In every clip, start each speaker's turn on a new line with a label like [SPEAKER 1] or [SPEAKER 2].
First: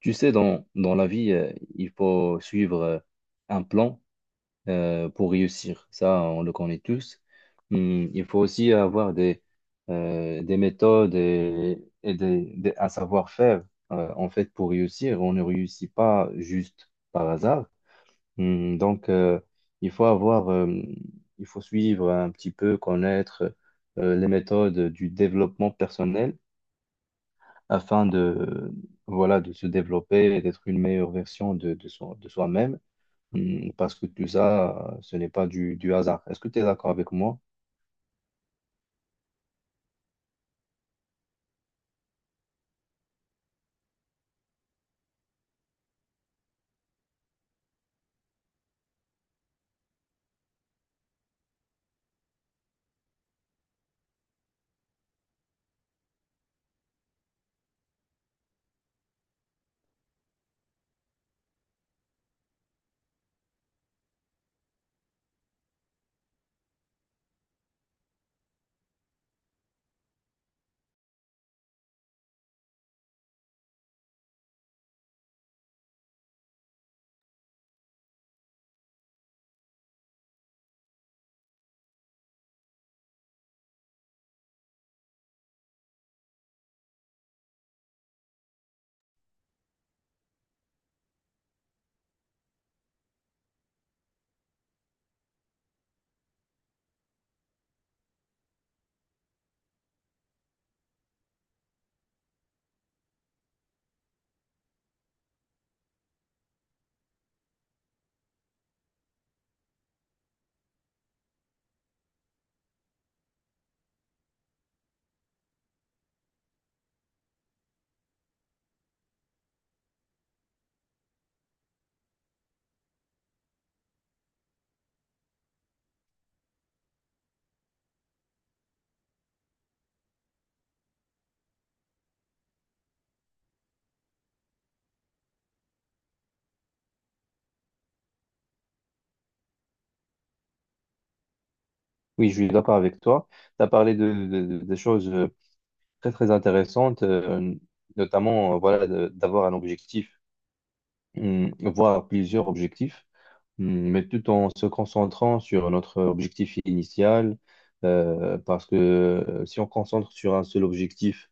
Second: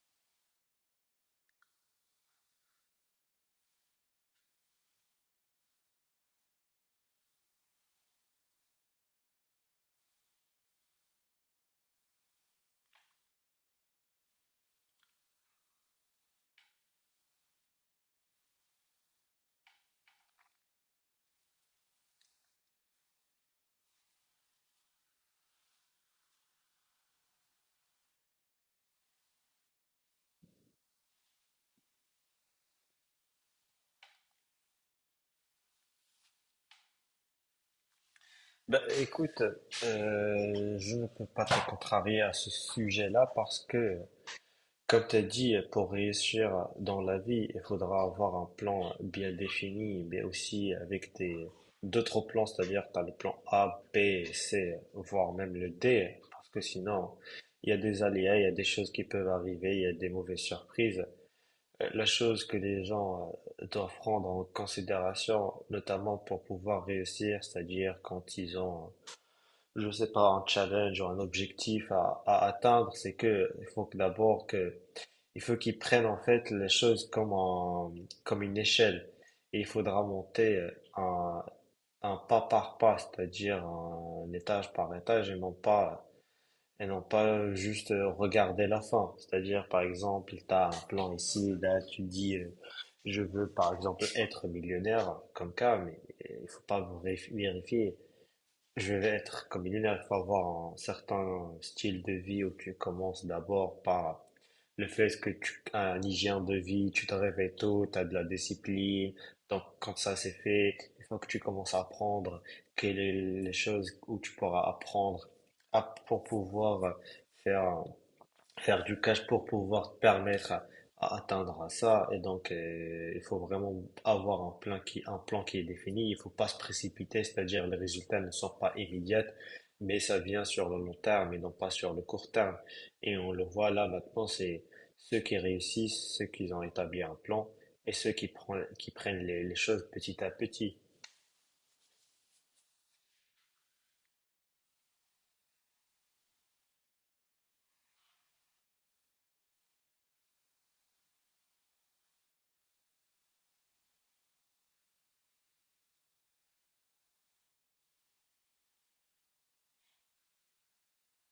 [SPEAKER 1] Tu sais, dans la vie, il faut suivre un plan pour réussir. Ça, on le connaît tous. Il faut aussi avoir des méthodes et un savoir-faire. En fait, pour réussir, on ne réussit pas juste par hasard. Donc, il faut avoir, euh, il faut suivre un petit peu, connaître les méthodes du développement personnel afin de, voilà, de se développer et d'être une meilleure version de soi, de soi-même. Parce que tout ça, ce n'est pas du hasard. Est-ce que tu es d'accord avec moi?
[SPEAKER 2] Ben, écoute, je ne peux pas te contrarier à ce sujet-là parce que, comme tu as dit, pour réussir dans la vie, il faudra avoir un plan bien défini, mais aussi avec des d'autres plans, c'est-à-dire tu as le plan A, B, C, voire même le D, parce que sinon, il y a des aléas, il y a des choses qui peuvent arriver, il y a des mauvaises surprises. La chose que les gens doivent prendre en considération, notamment pour pouvoir réussir, c'est-à-dire quand ils ont je sais pas, un challenge ou un objectif à atteindre, c'est que il faut que d'abord que il faut qu'ils prennent en fait les choses comme une échelle et il faudra monter un pas par pas, c'est-à-dire un étage par étage et non pas juste regarder la fin. C'est-à-dire par exemple, tu as un plan ici, là tu dis je veux par exemple être millionnaire comme cas, mais il faut pas vérifier je vais être comme il est là, il faut avoir un certain style de vie où tu commences d'abord par le fait que tu as un hygiène de vie, tu te réveilles tôt, tu as de la discipline. Donc, quand ça c'est fait, il faut que tu commences à apprendre quelles sont les choses où tu pourras apprendre pour pouvoir faire faire du cash pour pouvoir te permettre à atteindre ça. Et donc, il faut vraiment avoir un plan qui est défini. Il faut pas se précipiter, c'est-à-dire les résultats ne sont pas immédiats, mais ça vient sur le long terme et non pas sur le court terme. Et on le voit là maintenant, c'est ceux qui réussissent, ceux qui ont établi un plan et ceux qui prennent les choses petit à petit.
[SPEAKER 1] Oui, je suis d'accord avec toi. Tu as parlé des choses très, très intéressantes, notamment, voilà, d'avoir un objectif, voire plusieurs objectifs, mais tout en se concentrant sur notre objectif initial, parce que si on concentre sur un seul objectif,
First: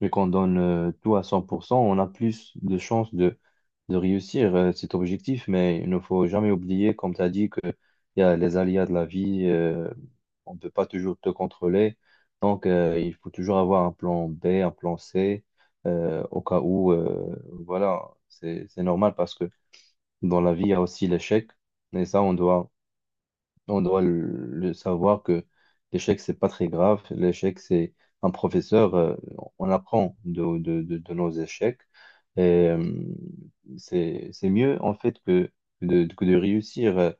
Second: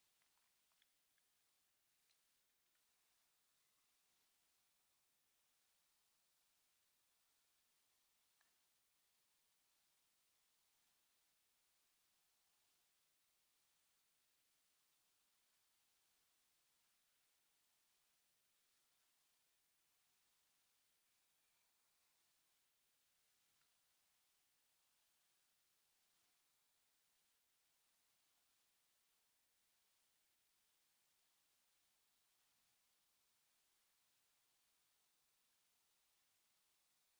[SPEAKER 1] vu qu'on donne tout à 100%, on a plus de chances de réussir cet objectif. Mais il ne faut jamais oublier, comme tu as dit, qu'il y a les aléas de la vie. On ne peut pas toujours te contrôler. Donc, il faut toujours avoir un plan B, un plan C, au cas où. Voilà, c'est normal, parce que dans la vie, il y a aussi l'échec, et ça, on doit le savoir, que l'échec, c'est pas très grave. L'échec, c'est un professeur. On apprend de nos échecs. Et euh, c'est mieux, en fait, que de réussir euh,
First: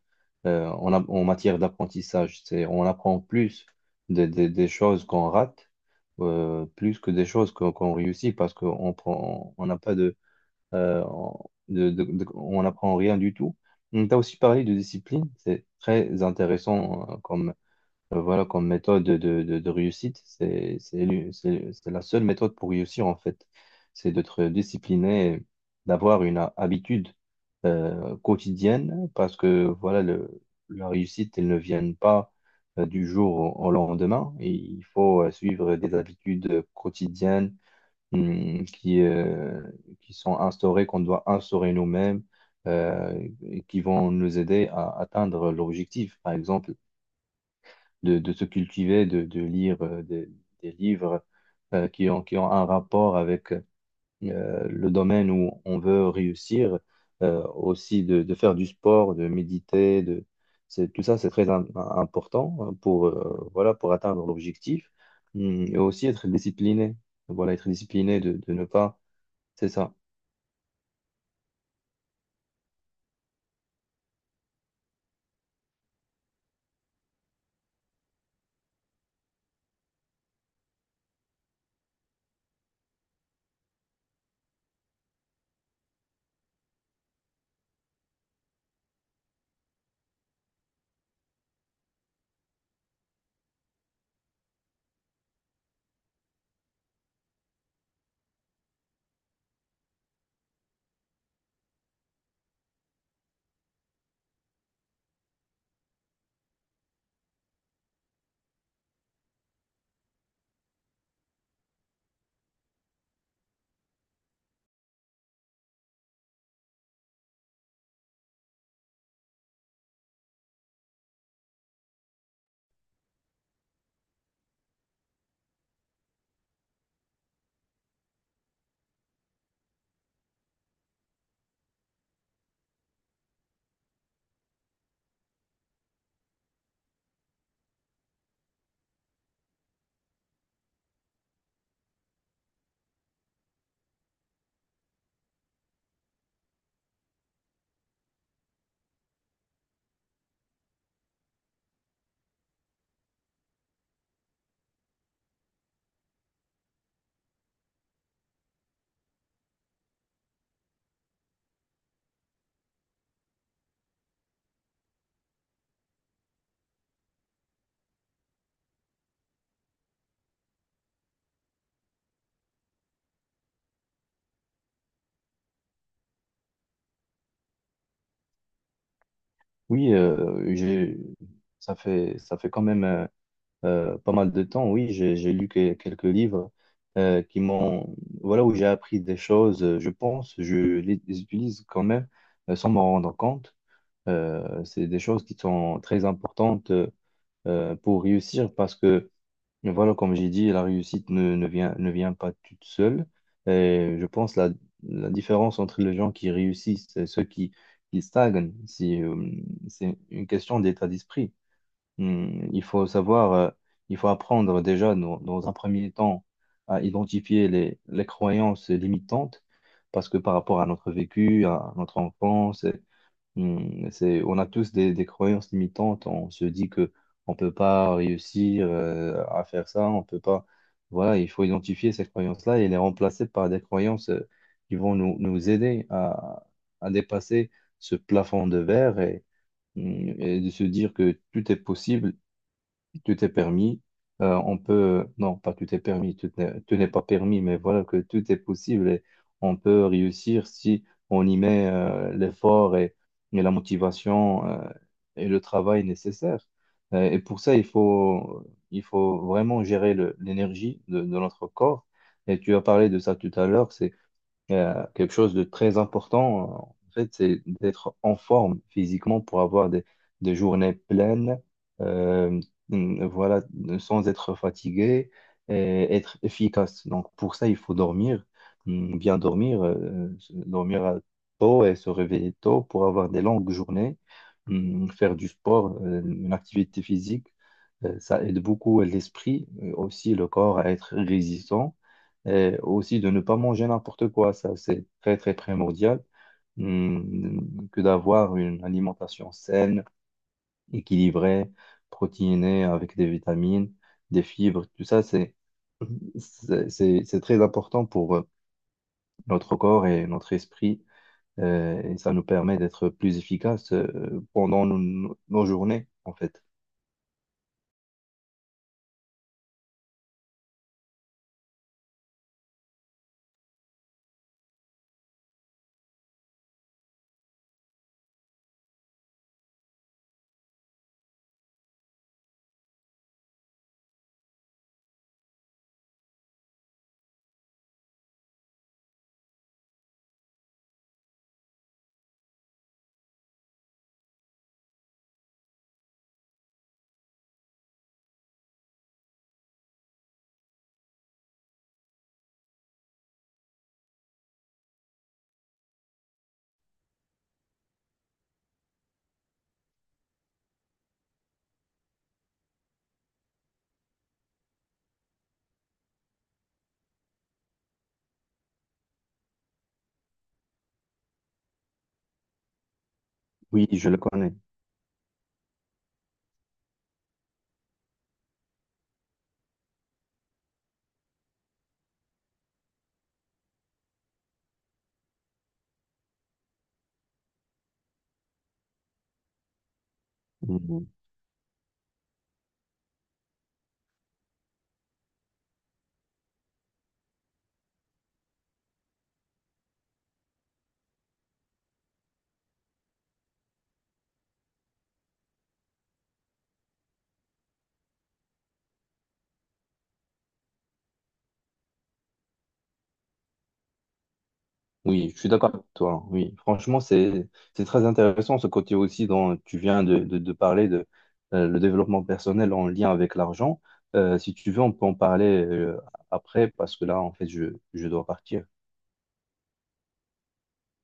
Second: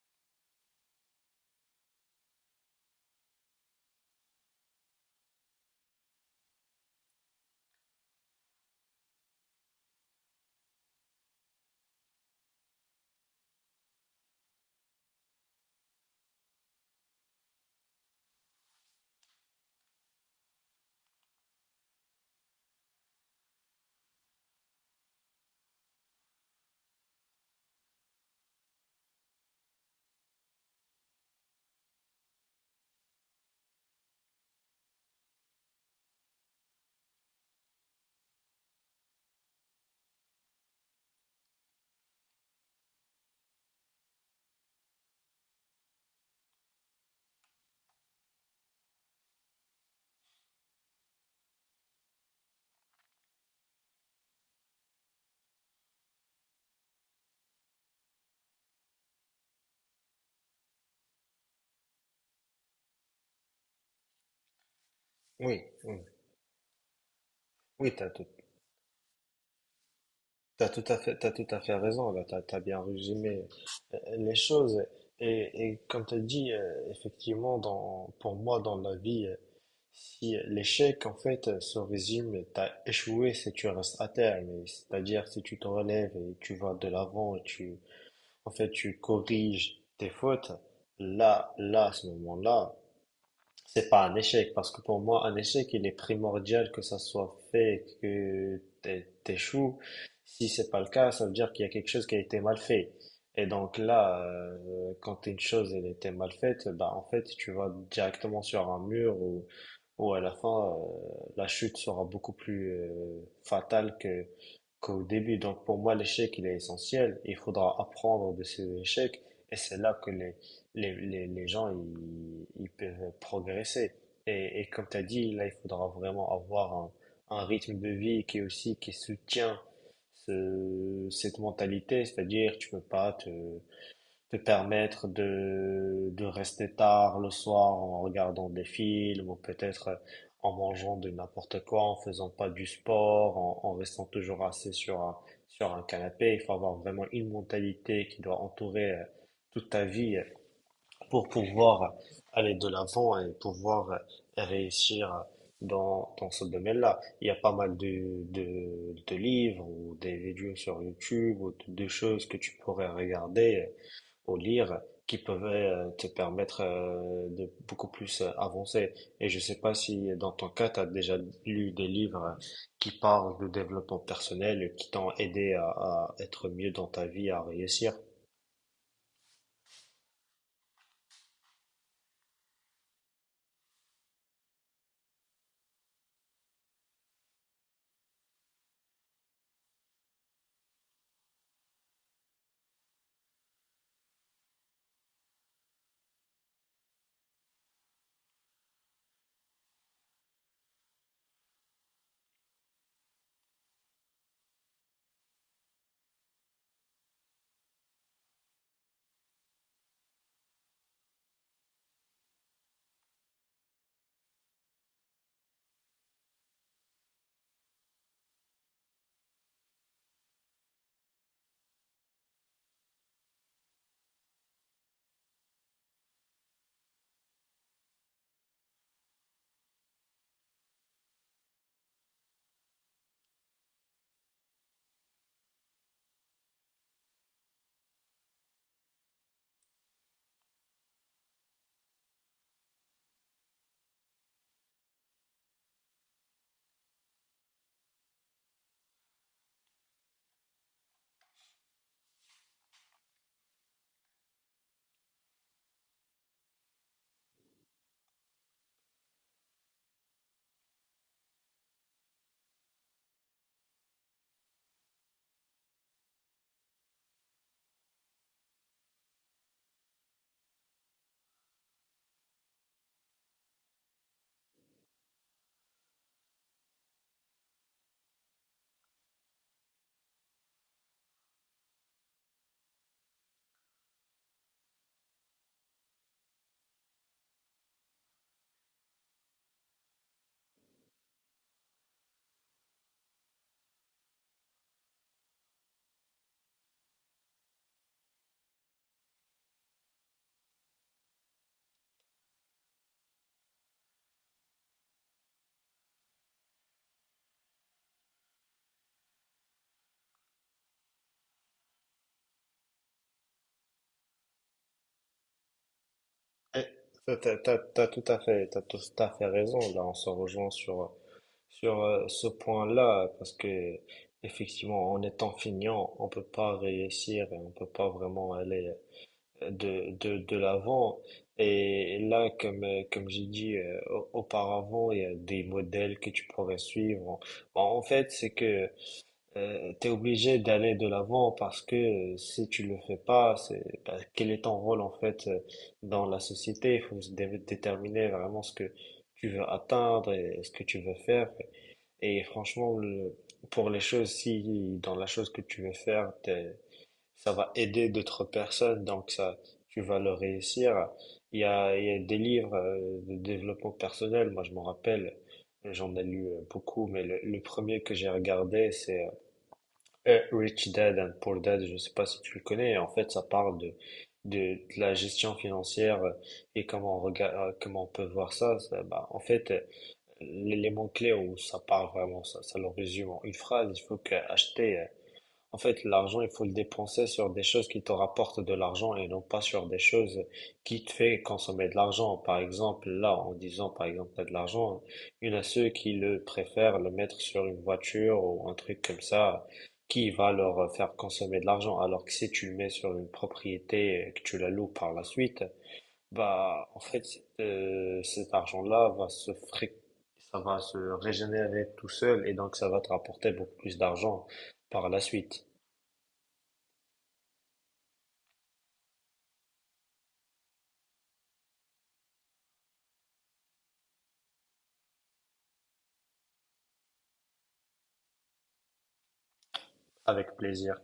[SPEAKER 1] euh, en, en matière d'apprentissage. C'est, on apprend plus des choses qu'on rate, plus que des choses qu'on réussit, parce qu'on prend, on n'a pas on n'apprend rien du tout. On t'a aussi parlé de discipline. C'est très intéressant voilà, comme méthode de réussite. C'est la seule méthode pour réussir, en fait: c'est d'être discipliné, d'avoir une habitude quotidienne, parce que voilà, la réussite, elle ne vient pas du jour au lendemain. Et il faut suivre des habitudes quotidiennes hum, qui, euh, qui sont instaurés, qu'on doit instaurer nous-mêmes, et qui vont nous aider à atteindre l'objectif: par exemple, de se cultiver, de lire des livres qui ont un rapport avec le domaine où on veut réussir, aussi de faire du sport, de méditer, de... Tout ça, c'est très important, hein, pour, voilà, pour atteindre l'objectif,
[SPEAKER 2] Oui,
[SPEAKER 1] Et
[SPEAKER 2] oui,
[SPEAKER 1] aussi être discipliné. Voilà, être
[SPEAKER 2] oui,
[SPEAKER 1] discipliné, de ne pas, c'est ça.
[SPEAKER 2] t'as tout à fait, t'as tout à fait raison, là, t'as bien résumé les choses. Et comme t'as dit, effectivement, pour moi, dans la vie, si l'échec, en fait, se résume, t'as échoué si tu restes à terre, mais c'est-à-dire si tu te relèves et tu vas de l'avant, en fait, tu corriges tes fautes, là, à ce moment-là, c'est pas un échec, parce que pour moi, un échec, il est primordial que ça soit fait, que t'échoues. Si c'est pas le cas, ça veut dire qu'il y a quelque chose qui a été mal fait. Et donc là, quand une chose elle était mal faite, bah en fait, tu vas directement sur un mur où à la fin, la chute sera beaucoup plus fatale que qu'au début. Donc pour moi, l'échec, il est essentiel. Il faudra apprendre de ces échecs, et c'est là que les gens, ils peuvent progresser. Et comme tu as dit, là, il faudra vraiment avoir un rythme de vie qui est aussi, qui soutient cette mentalité, c'est-à-dire tu peux pas te permettre de rester tard le soir en regardant des films ou peut-être en mangeant de n'importe quoi, en faisant pas du sport, en restant toujours assis sur sur un canapé. Il faut avoir vraiment une mentalité qui doit entourer toute ta vie pour pouvoir aller de l'avant et pouvoir réussir dans ce domaine-là. Il y a pas mal de livres ou des vidéos sur YouTube ou de choses que tu pourrais regarder ou lire qui peuvent te permettre de beaucoup plus avancer. Et je sais pas si dans ton cas, tu as déjà lu des livres qui parlent de développement personnel et qui t'ont aidé à être mieux dans ta vie, à réussir.
[SPEAKER 1] Oui, ça fait quand même pas mal de temps. Oui, j'ai lu quelques livres qui m'ont, voilà, où j'ai appris des choses. Je pense, je les utilise quand même sans m'en rendre compte. C'est des choses qui sont très importantes, pour réussir, parce que mais voilà, comme j'ai dit, la réussite ne vient pas toute seule. Et je pense la différence entre les gens qui réussissent et ceux qui stagnent, c'est une question d'état d'esprit. Il faut savoir, il faut apprendre déjà dans un premier temps à identifier les croyances limitantes, parce que par rapport à notre vécu, à notre enfance, c'est, on a tous des croyances limitantes. On se dit que on peut pas réussir à faire ça. On peut pas. Voilà, il faut identifier ces croyances-là et les remplacer par des croyances qui vont nous aider à dépasser ce plafond de verre, et, et de se dire que tout est possible. Tu t'es permis, on peut, non, pas tu t'es permis, tu n'es pas permis, mais voilà que tout est possible et on peut réussir si on y met l'effort et la motivation et le travail nécessaire. Et pour ça, il faut vraiment gérer l'énergie de notre corps. Et tu as parlé de ça tout à l'heure. C'est quelque chose de très important. En fait, c'est d'être en forme physiquement pour avoir des journées pleines, euh, voilà, sans être fatigué et être efficace. Donc, pour ça, il faut dormir, bien dormir, tôt, et se réveiller tôt pour avoir des longues journées. Faire du sport, une activité physique. Ça aide beaucoup l'esprit, aussi le corps à être résistant, et aussi de ne pas manger n'importe quoi. Ça, c'est très, très primordial. Que d'avoir une alimentation saine, équilibrée, protéinée, avec des vitamines, des fibres, tout ça, c'est très important pour, notre corps et notre esprit, et ça nous permet d'être plus efficaces pendant nos journées, en fait.
[SPEAKER 2] Eh, T'as tout à fait, t'as tout à fait raison. Là, on se rejoint sur ce point-là, parce que effectivement, en étant feignant, on peut pas réussir et on peut pas vraiment aller de l'avant. Et là, comme j'ai dit auparavant, il y a des modèles que tu pourrais suivre. Bon, en fait, c'est que t'es obligé d'aller de l'avant parce que si tu le fais pas, c'est bah, quel est ton rôle en fait dans la société? Il faut se déterminer vraiment ce que tu veux atteindre et ce que tu veux faire. Et franchement, pour les choses, si dans la chose que tu veux faire, ça va aider d'autres personnes, donc ça, tu vas le réussir. Il y a des livres de développement personnel. Moi, je m'en rappelle, j'en ai lu beaucoup, mais le premier que j'ai regardé, c'est Rich Dad and Poor Dad, je ne sais pas si tu le connais. En fait, ça parle
[SPEAKER 1] Oui, je le connais.
[SPEAKER 2] de la gestion financière et comment on regarde, comment on peut voir ça. Ça, bah, en fait, l'élément clé où ça parle vraiment, ça le résume en une phrase. Il faut que acheter, en fait, l'argent, il faut le dépenser sur des choses qui te rapportent de l'argent et non pas sur des choses
[SPEAKER 1] Hum,
[SPEAKER 2] qui
[SPEAKER 1] hum.
[SPEAKER 2] te fait consommer de l'argent. Par exemple, là, en disant, par exemple, t'as de l'argent, il y en a ceux qui le préfèrent le mettre sur une voiture ou un truc comme ça qui va leur faire consommer de l'argent. Alors que si tu le mets sur une propriété et que tu la loues par la suite, bah, en fait, cet argent-là va se ça va se régénérer tout seul et donc ça va te rapporter beaucoup plus d'argent par la
[SPEAKER 1] Oui, je suis
[SPEAKER 2] suite.
[SPEAKER 1] d'accord avec toi, hein. Oui, franchement, c'est très intéressant, ce côté aussi dont tu viens de parler, de le développement personnel en lien avec l'argent. Si tu veux, on peut en parler après, parce que là, en fait, je dois partir.
[SPEAKER 2] Avec plaisir.